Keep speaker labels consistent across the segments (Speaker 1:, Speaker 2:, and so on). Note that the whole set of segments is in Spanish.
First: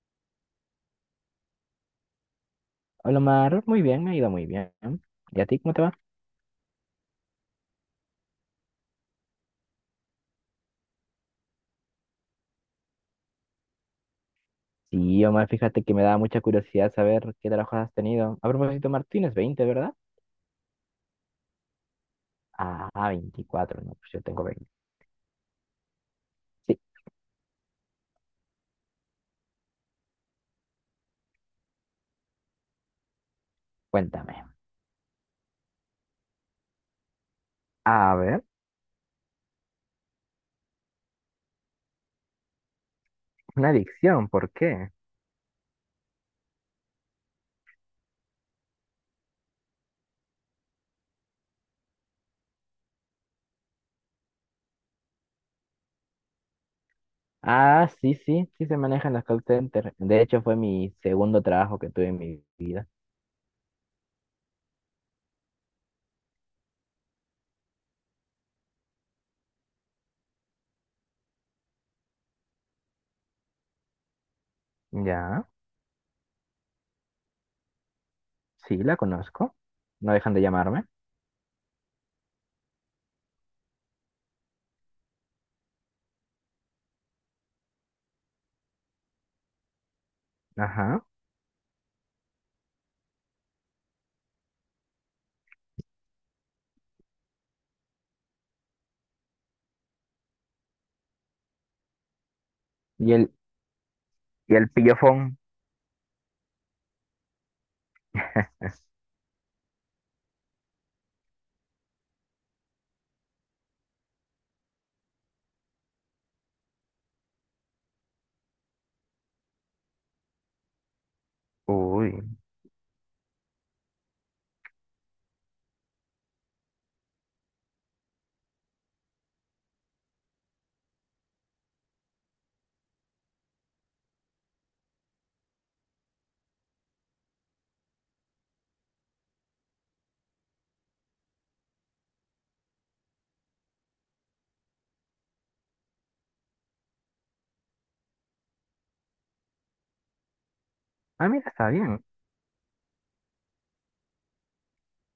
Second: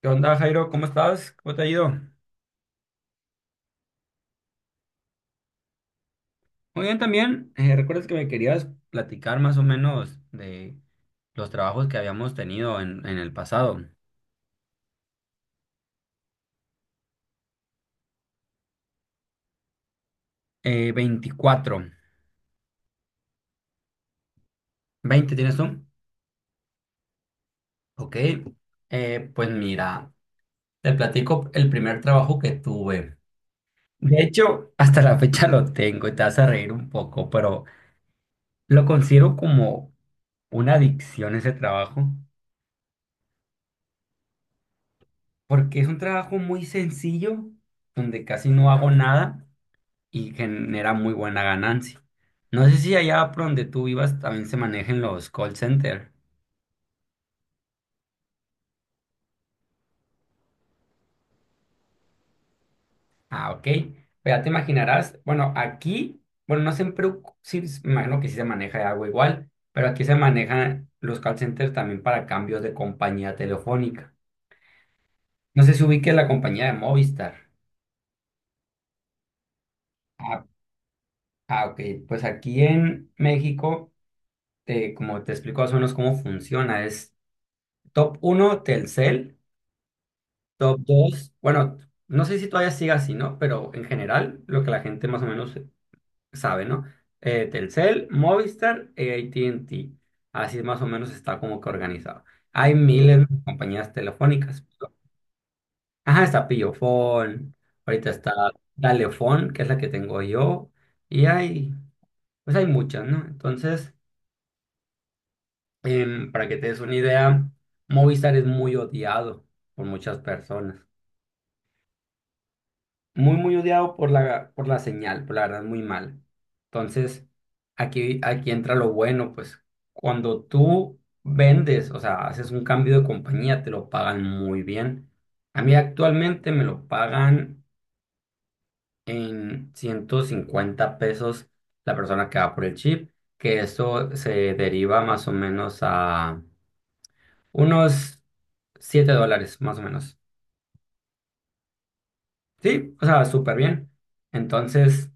Speaker 1: ¿Qué onda, Jairo? ¿Cómo estás? ¿Cómo te ha ido?
Speaker 2: Hola Omar, muy bien, me ha ido muy bien. ¿Y a ti cómo te va?
Speaker 1: Muy bien también. ¿Recuerdas que me querías platicar más o menos de los trabajos que habíamos tenido en el pasado?
Speaker 2: Sí, Omar, fíjate que me da mucha curiosidad saber qué trabajos has tenido. A propósito, Martínez, 20, ¿verdad?
Speaker 1: 24.
Speaker 2: Ah, 24. No, pues yo tengo 20.
Speaker 1: ¿20 tienes tú?
Speaker 2: Sí,
Speaker 1: Ok. Pues mira, te platico el primer trabajo que tuve. De
Speaker 2: cuéntame.
Speaker 1: hecho, hasta la fecha lo tengo y te vas a reír un poco, pero
Speaker 2: A ver,
Speaker 1: lo considero como una adicción ese trabajo,
Speaker 2: una adicción, ¿por qué?
Speaker 1: porque es un trabajo muy sencillo, donde casi no hago nada y genera muy buena ganancia. No sé si allá por donde tú vivas también se manejen los call center.
Speaker 2: Ah, sí, sí, sí se manejan las call centers. De hecho, fue mi segundo trabajo que tuve en mi vida.
Speaker 1: Ah, ok. Pues ya te imaginarás, bueno, aquí, bueno, no siempre, sí, me imagino que sí se maneja algo igual, pero aquí se manejan los call centers también para cambios de compañía telefónica.
Speaker 2: Ya,
Speaker 1: No sé si ubique la compañía de Movistar.
Speaker 2: sí, la conozco. No dejan de
Speaker 1: Ah,
Speaker 2: llamarme.
Speaker 1: ah, ok. Pues aquí en México, como te explico más o menos cómo funciona, es top uno Telcel. Top
Speaker 2: Ajá.
Speaker 1: 2, bueno, no sé si todavía siga así, ¿no? Pero en general, lo que la gente más o menos sabe, ¿no? Telcel, Movistar e AT&T. Así más o menos está como que organizado. Hay
Speaker 2: Y
Speaker 1: miles
Speaker 2: el,
Speaker 1: de compañías
Speaker 2: y
Speaker 1: telefónicas.
Speaker 2: el pillofón.
Speaker 1: Ajá, está Pillofón. Ahorita está Dalefón, que es la que tengo yo. Y hay, pues hay muchas, ¿no? Entonces, para que te des una idea, Movistar es muy odiado por muchas personas.
Speaker 2: Uy.
Speaker 1: Muy, muy odiado por la señal, por la verdad, muy mal. Entonces, aquí entra lo bueno, pues cuando tú vendes, o sea, haces un cambio de compañía, te lo pagan muy bien. A mí actualmente me lo pagan en 150 pesos la persona que va por el chip, que eso se deriva más o menos a unos 7 dólares, más o menos.
Speaker 2: Ah, mira, está bien.
Speaker 1: Sí, o sea, súper bien. Entonces,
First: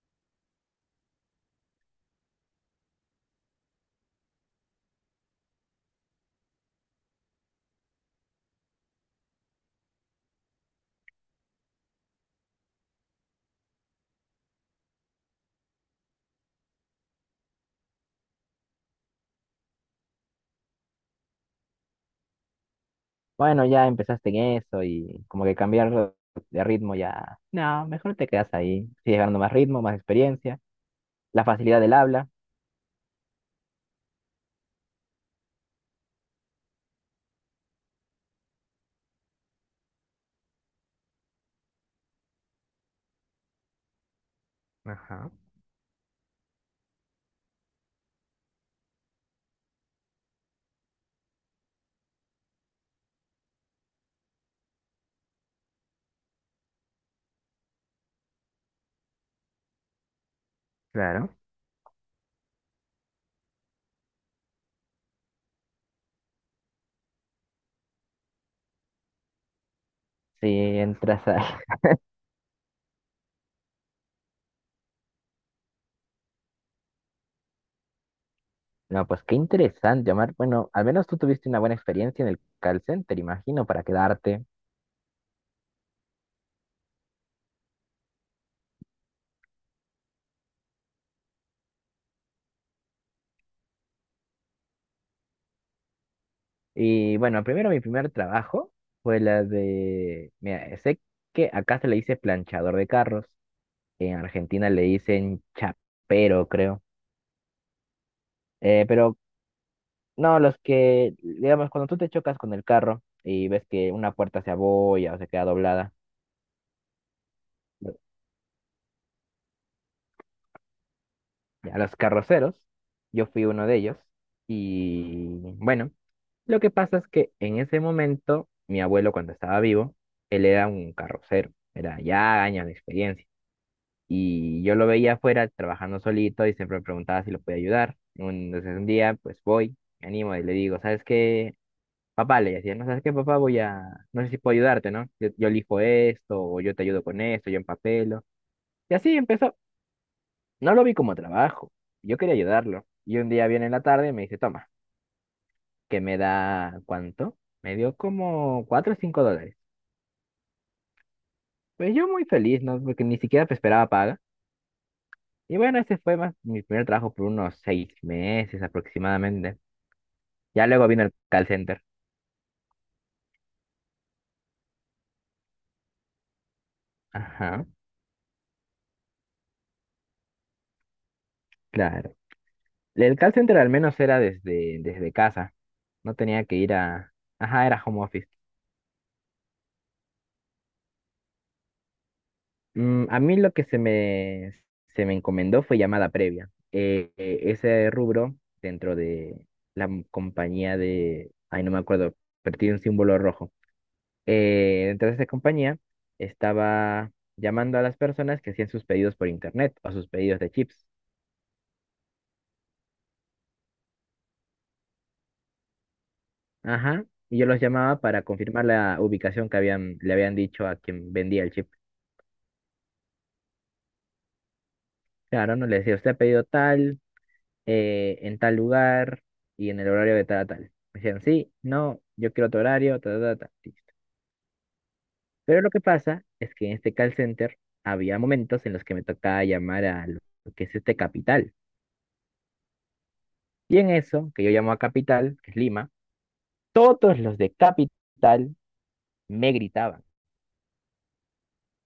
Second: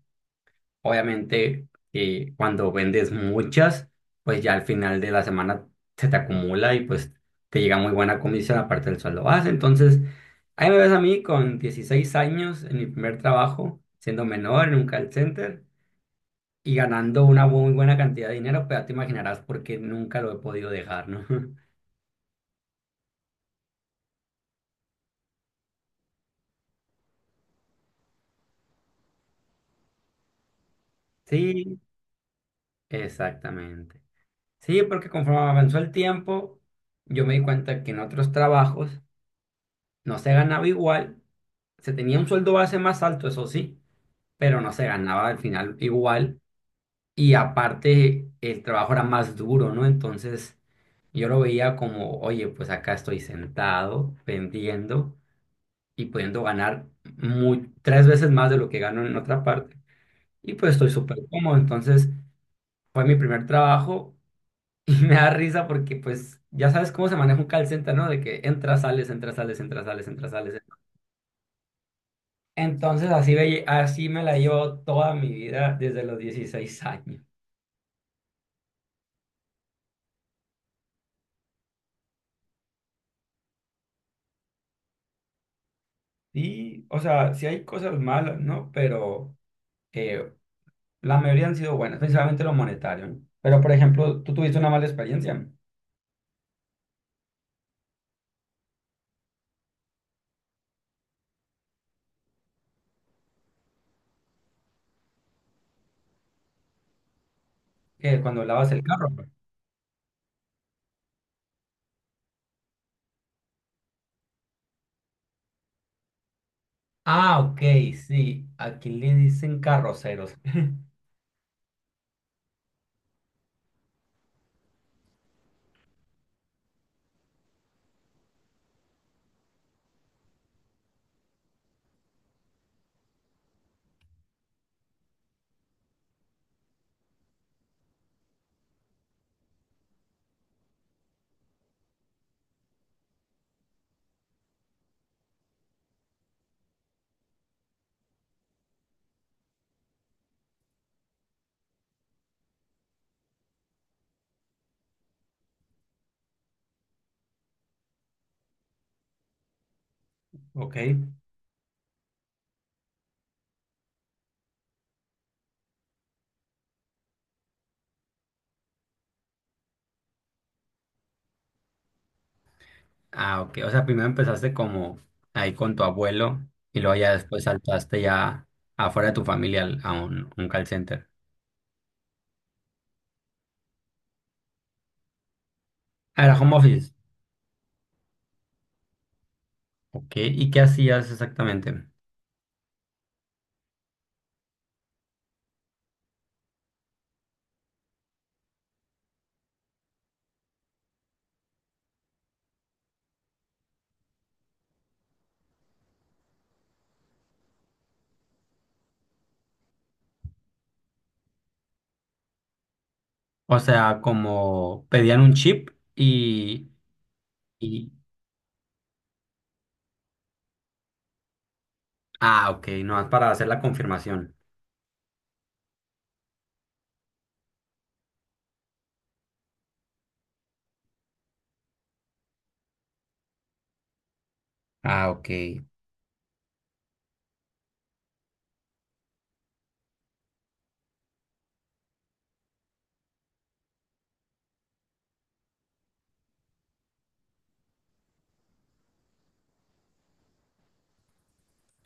Speaker 1: obviamente, cuando vendes muchas, pues ya al final de la semana se te acumula y pues te llega muy buena comisión aparte del sueldo base. Entonces, ahí me ves a mí con 16 años en mi primer trabajo, siendo menor en un call center y ganando una muy buena cantidad de dinero, pues ya te imaginarás por qué nunca lo he podido dejar, ¿no?
Speaker 2: Bueno, ya empezaste en eso y como que cambiar de ritmo ya. No, mejor te quedas ahí. Sigues ganando más ritmo, más experiencia, la
Speaker 1: Sí,
Speaker 2: facilidad del habla.
Speaker 1: exactamente. Sí, porque conforme avanzó el tiempo, yo me di cuenta que en otros trabajos no se ganaba igual. Se tenía un sueldo base más alto, eso sí, pero no se ganaba
Speaker 2: Ajá,
Speaker 1: al final igual. Y aparte, el trabajo era más duro, ¿no? Entonces, yo lo veía como, oye, pues acá estoy sentado, vendiendo y pudiendo ganar muy, tres veces más de lo que gano en otra parte. Y pues estoy súper
Speaker 2: claro.
Speaker 1: cómodo. Entonces, fue mi primer trabajo. Y me da risa porque, pues, ya sabes cómo se maneja un call center, ¿no? De que entras, sales, entras, sales, entras, sales, entras,
Speaker 2: Si
Speaker 1: sales.
Speaker 2: entras a...
Speaker 1: Entonces así, así me la llevo toda mi vida desde los 16 años.
Speaker 2: No, pues qué interesante, Omar. Bueno, al menos tú tuviste una buena experiencia en el call center, imagino, para quedarte.
Speaker 1: Y, o sea, sí hay cosas malas, ¿no? Pero eh, la mayoría han sido buenas, principalmente lo monetario, ¿no? Pero, por ejemplo, tú tuviste una mala experiencia
Speaker 2: Y bueno, primero mi primer trabajo fue la de... Mira, sé que acá se le dice planchador de carros, en Argentina le dicen chapero, creo.
Speaker 1: cuando lavas el carro.
Speaker 2: Pero no, los que, digamos, cuando tú te chocas con el carro y ves que una puerta se abolla o se queda doblada,
Speaker 1: Ah, ok,
Speaker 2: lo-
Speaker 1: sí. Aquí le dicen carroceros.
Speaker 2: a los carroceros, yo fui uno de ellos y bueno, lo que pasa es que en ese momento, mi abuelo cuando estaba vivo, él era un carrocero, era ya años de experiencia y yo lo veía afuera trabajando solito y siempre me preguntaba si lo podía ayudar. Entonces un día, pues voy, me animo y le digo, ¿sabes qué? Papá le decía, no sabes qué, papá, voy a, no sé si puedo ayudarte, ¿no? Yo elijo esto, o yo te ayudo con esto, yo empapelo. Y así empezó. No lo vi como trabajo, yo quería ayudarlo. Y un día viene en la tarde y me dice, toma, que me da, ¿cuánto? Me dio como 4 o 5 dólares.
Speaker 1: Ok.
Speaker 2: Pues yo muy feliz, ¿no? Porque ni siquiera pues, esperaba paga. Y bueno, ese fue más mi primer trabajo por unos 6 meses aproximadamente. Ya luego vino el call center.
Speaker 1: Ah, ok. O sea, primero empezaste como ahí con tu abuelo y luego ya después
Speaker 2: Ajá,
Speaker 1: saltaste ya afuera de tu familia a un call center.
Speaker 2: claro. El call center al menos era desde casa. No
Speaker 1: Ah, era
Speaker 2: tenía
Speaker 1: home
Speaker 2: que ir
Speaker 1: office.
Speaker 2: a... Ajá, era home office.
Speaker 1: Ok, ¿y qué hacías exactamente?
Speaker 2: A mí lo que se me encomendó fue llamada previa. Ese rubro dentro de la compañía de... Ay, no me acuerdo, pero tiene un símbolo rojo. Dentro de esa compañía estaba llamando a las personas que hacían sus pedidos por internet o sus pedidos de chips.
Speaker 1: O sea, como pedían un chip y,
Speaker 2: Ajá. Y yo los
Speaker 1: y...
Speaker 2: llamaba para confirmar la ubicación que le habían dicho a quien vendía el chip.
Speaker 1: Ah, ok, no, es para hacer la confirmación.
Speaker 2: Claro, no le decía, usted ha pedido tal, en tal lugar y en el horario de tal a tal. Me decían, sí, no, yo quiero otro horario, ta, ta, ta, ta, listo.
Speaker 1: Ah, ok,
Speaker 2: Pero lo que pasa es que en este call center había momentos en los que me tocaba llamar a lo que es este Capital. Y en eso, que yo llamo a Capital, que es Lima, todos los de Capital me gritaban.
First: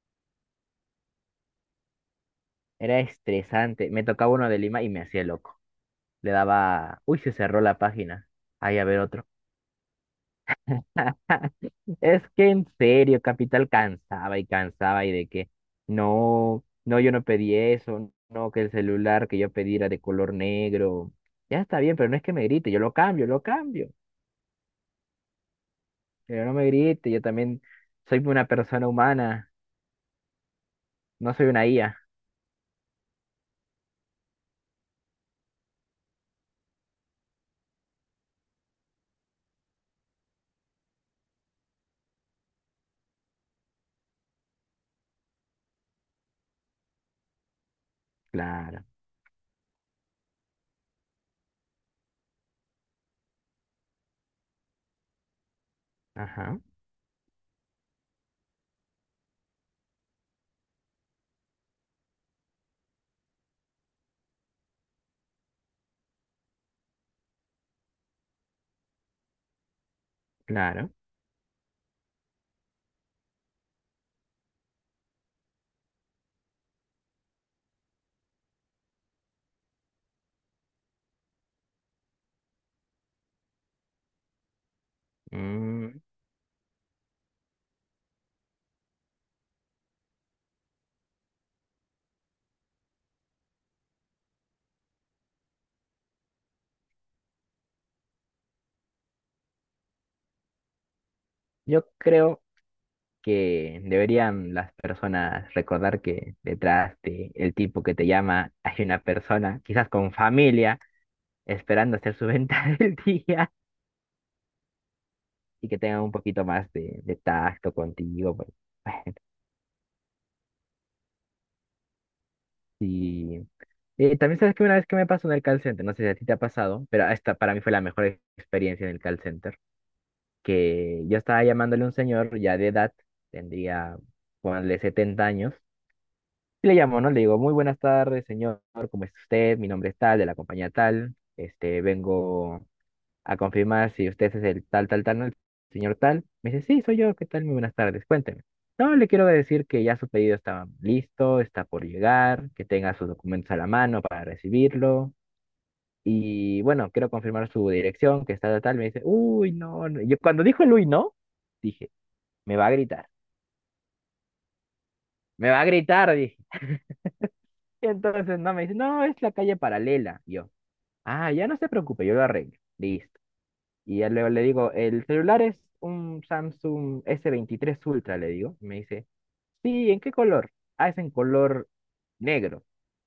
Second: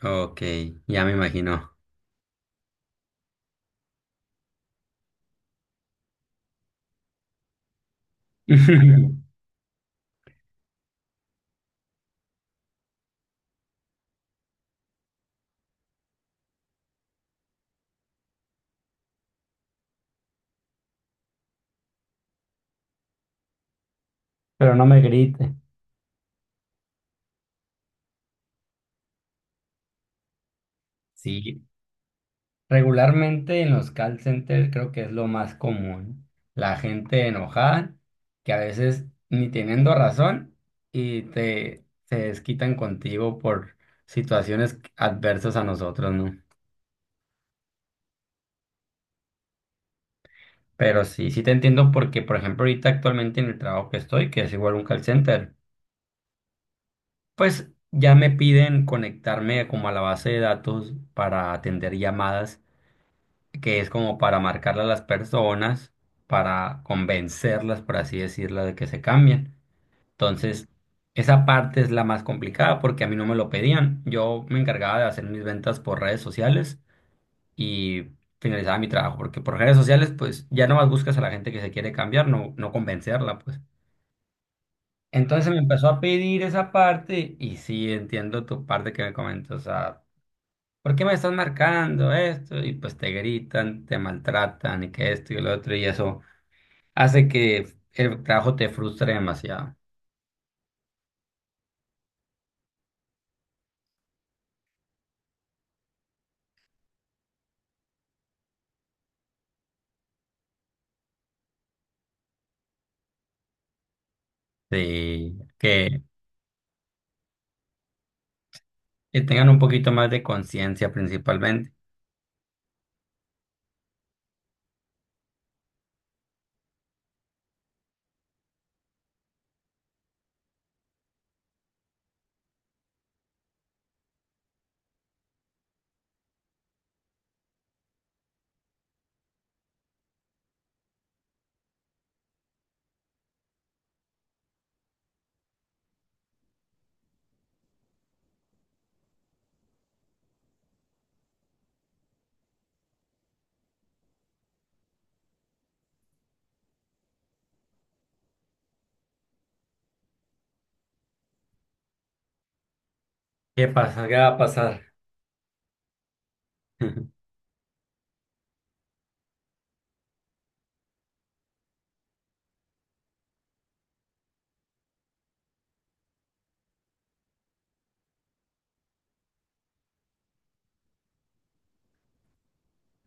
Speaker 1: ok, ya me imagino.
Speaker 2: Era estresante. Me tocaba uno de Lima y me hacía loco. Le daba, uy, se cerró la página. Ahí a ver otro. Es que en serio, Capital cansaba y cansaba y de que no, no, yo no pedí eso, no, que el celular que yo pedí era de color negro. Ya está bien, pero no es que me grite, yo lo cambio, lo cambio.
Speaker 1: Pero no me grite.
Speaker 2: Pero no me grite, yo también soy una persona humana, no soy
Speaker 1: Sí,
Speaker 2: una IA.
Speaker 1: regularmente en los call centers creo que es lo más común. La gente enojada, que a veces ni teniendo razón y te se desquitan contigo por situaciones adversas a nosotros, ¿no?
Speaker 2: Claro,
Speaker 1: Pero sí, sí te entiendo porque, por ejemplo, ahorita actualmente en el trabajo que estoy, que es igual un call center,
Speaker 2: ajá,
Speaker 1: pues ya me piden conectarme como a la base de datos para atender llamadas, que es como para marcarle a las personas, para convencerlas, por así decirlo, de que se cambien. Entonces,
Speaker 2: claro.
Speaker 1: esa parte es la más complicada porque a mí no me lo pedían. Yo me encargaba de hacer mis ventas por redes sociales y finalizaba mi trabajo, porque por redes sociales, pues ya nomás buscas a la gente que se quiere cambiar, no, no convencerla, pues. Entonces me empezó
Speaker 2: Mm,
Speaker 1: a pedir esa parte y sí entiendo tu parte que me comentas, o sea, ¿por qué me estás marcando esto? Y pues te gritan, te maltratan y que esto y lo otro y eso hace que el trabajo te frustre demasiado.
Speaker 2: yo creo que deberían las personas recordar que detrás de el tipo que te llama hay una persona, quizás con familia esperando hacer su venta del día
Speaker 1: Sí,
Speaker 2: y que tengan un poquito más de tacto contigo. Pues, bueno,
Speaker 1: que tengan un poquito más de conciencia principalmente.
Speaker 2: sí. También sabes que una vez que me pasó en el call center, no sé si a ti te ha pasado, pero esta para mí fue la mejor experiencia en el call center, que yo estaba llamándole a un señor ya de edad, tendría, ponle 70 años, y le llamo, ¿no? Le digo, muy buenas tardes, señor, ¿cómo está usted? Mi nombre es tal, de la compañía tal, este, vengo a confirmar si usted es el tal, tal, tal, ¿no? El señor tal. Me dice, sí, soy yo, ¿qué tal? Muy buenas tardes, cuénteme. No, le quiero decir que ya su pedido está listo, está por llegar, que tenga sus documentos a la mano para recibirlo. Y bueno, quiero confirmar su dirección, que está tal, tal. Me dice, uy, no, no. Yo cuando dijo el uy, no, dije, me va a gritar,
Speaker 1: ¿Qué pasa? ¿Qué va a pasar?
Speaker 2: me va a gritar, dije. Y entonces no, me dice, no, es la calle paralela. Y yo, ah, ya no se preocupe, yo lo arreglo. Listo. Y ya luego le digo, el celular es un Samsung S23 Ultra, le digo. Y me dice, sí, ¿en qué color? Ah, es en color negro.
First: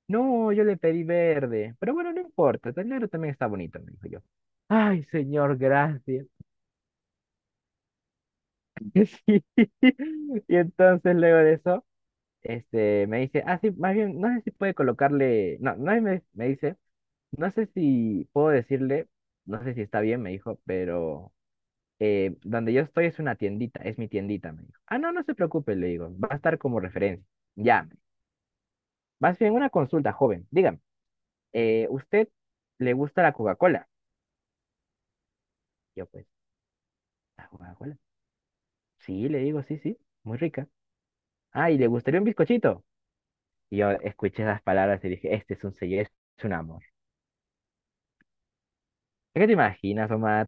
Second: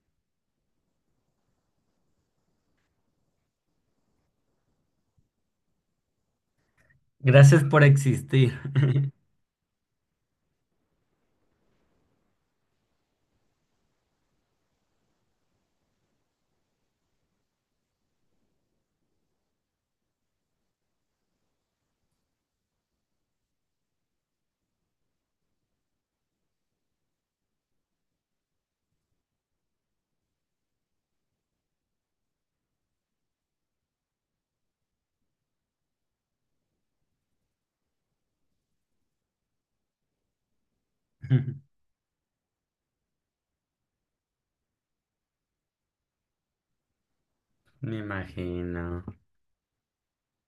Speaker 2: No, yo le pedí verde, pero bueno, no importa, el negro también está bonito, me dijo yo. Ay, señor, gracias.
Speaker 1: Gracias por existir.
Speaker 2: Sí. Y entonces luego de eso, este, me dice, ah, sí, más bien, no sé si puede colocarle, no, no, y me dice, no sé si puedo decirle, no sé si está bien, me dijo, pero donde yo estoy es una tiendita, es mi tiendita, me dijo. Ah, no, no se preocupe, le digo, va a estar como referencia. Ya, me dijo. Más bien una consulta, joven, dígame, ¿usted le gusta la Coca-Cola? Yo, pues, ¿la Coca-Cola? Sí, le digo, sí, sí, muy rica. Ah, ¿y le gustaría un bizcochito? Y yo escuché esas palabras y dije, este es un sello, este es un amor.
Speaker 1: Me imagino.
Speaker 2: ¿Es que te imaginas, Omar,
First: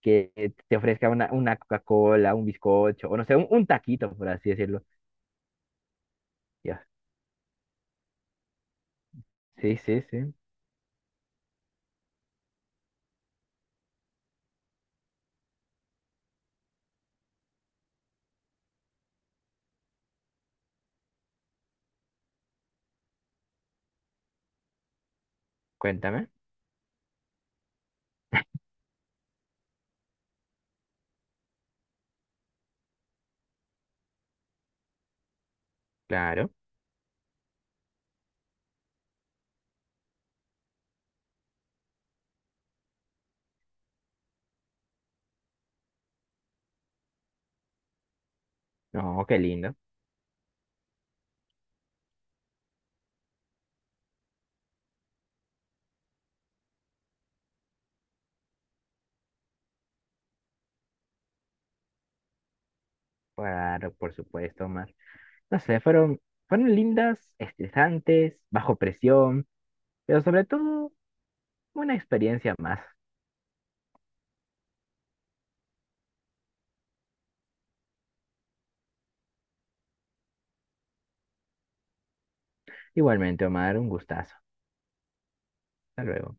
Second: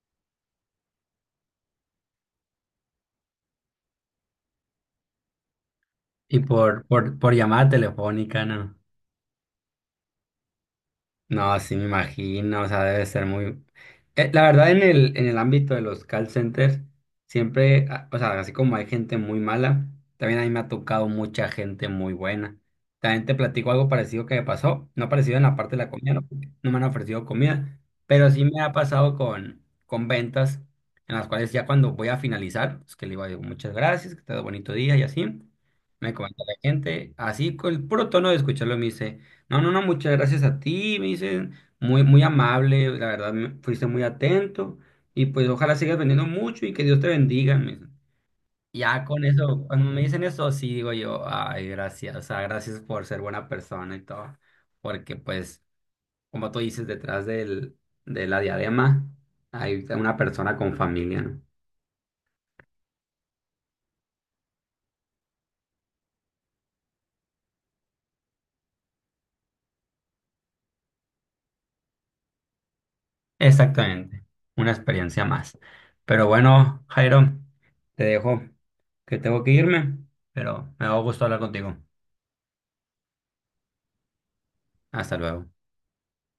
Speaker 2: que te ofrezca una Coca-Cola, un bizcocho, o no sé, un taquito, por así decirlo?
Speaker 1: Y
Speaker 2: Yo,
Speaker 1: por llamada telefónica, ¿no?
Speaker 2: sí, sí, sí,
Speaker 1: No, sí me imagino, o sea, debe ser muy... la verdad, en el ámbito de los call centers, siempre, ah, o sea, así como hay gente muy mala, también a mí me ha tocado mucha gente muy buena. También te platico algo parecido que me pasó, no parecido en la parte de la comida, no,
Speaker 2: cuéntame,
Speaker 1: porque no me han ofrecido comida, pero sí me ha pasado con ventas en las cuales ya cuando voy a finalizar, pues que le digo, "Ay, muchas gracias, que te ha dado bonito día" y así, me comenta
Speaker 2: claro.
Speaker 1: la gente, así con el puro tono de escucharlo me dice... No, no, no, muchas gracias a ti, me dicen, muy, muy amable, la verdad, fuiste muy atento y pues ojalá sigas vendiendo mucho y que Dios te bendiga, me dicen. Ya con
Speaker 2: No, qué
Speaker 1: eso,
Speaker 2: lindo.
Speaker 1: cuando me dicen eso, sí digo yo, ay, gracias, o sea, gracias por ser buena persona y todo, porque pues, como tú dices, detrás del, de la diadema hay una persona con familia, ¿no?
Speaker 2: Claro, por supuesto, Omar. No sé, fueron, lindas, estresantes, bajo presión, pero sobre todo una experiencia más.
Speaker 1: Exactamente, una experiencia más. Pero bueno, Jairo, te dejo que tengo que irme, pero me da gusto hablar contigo.
Speaker 2: Igualmente, Omar, un gustazo.
Speaker 1: Hasta luego.
Speaker 2: Hasta luego.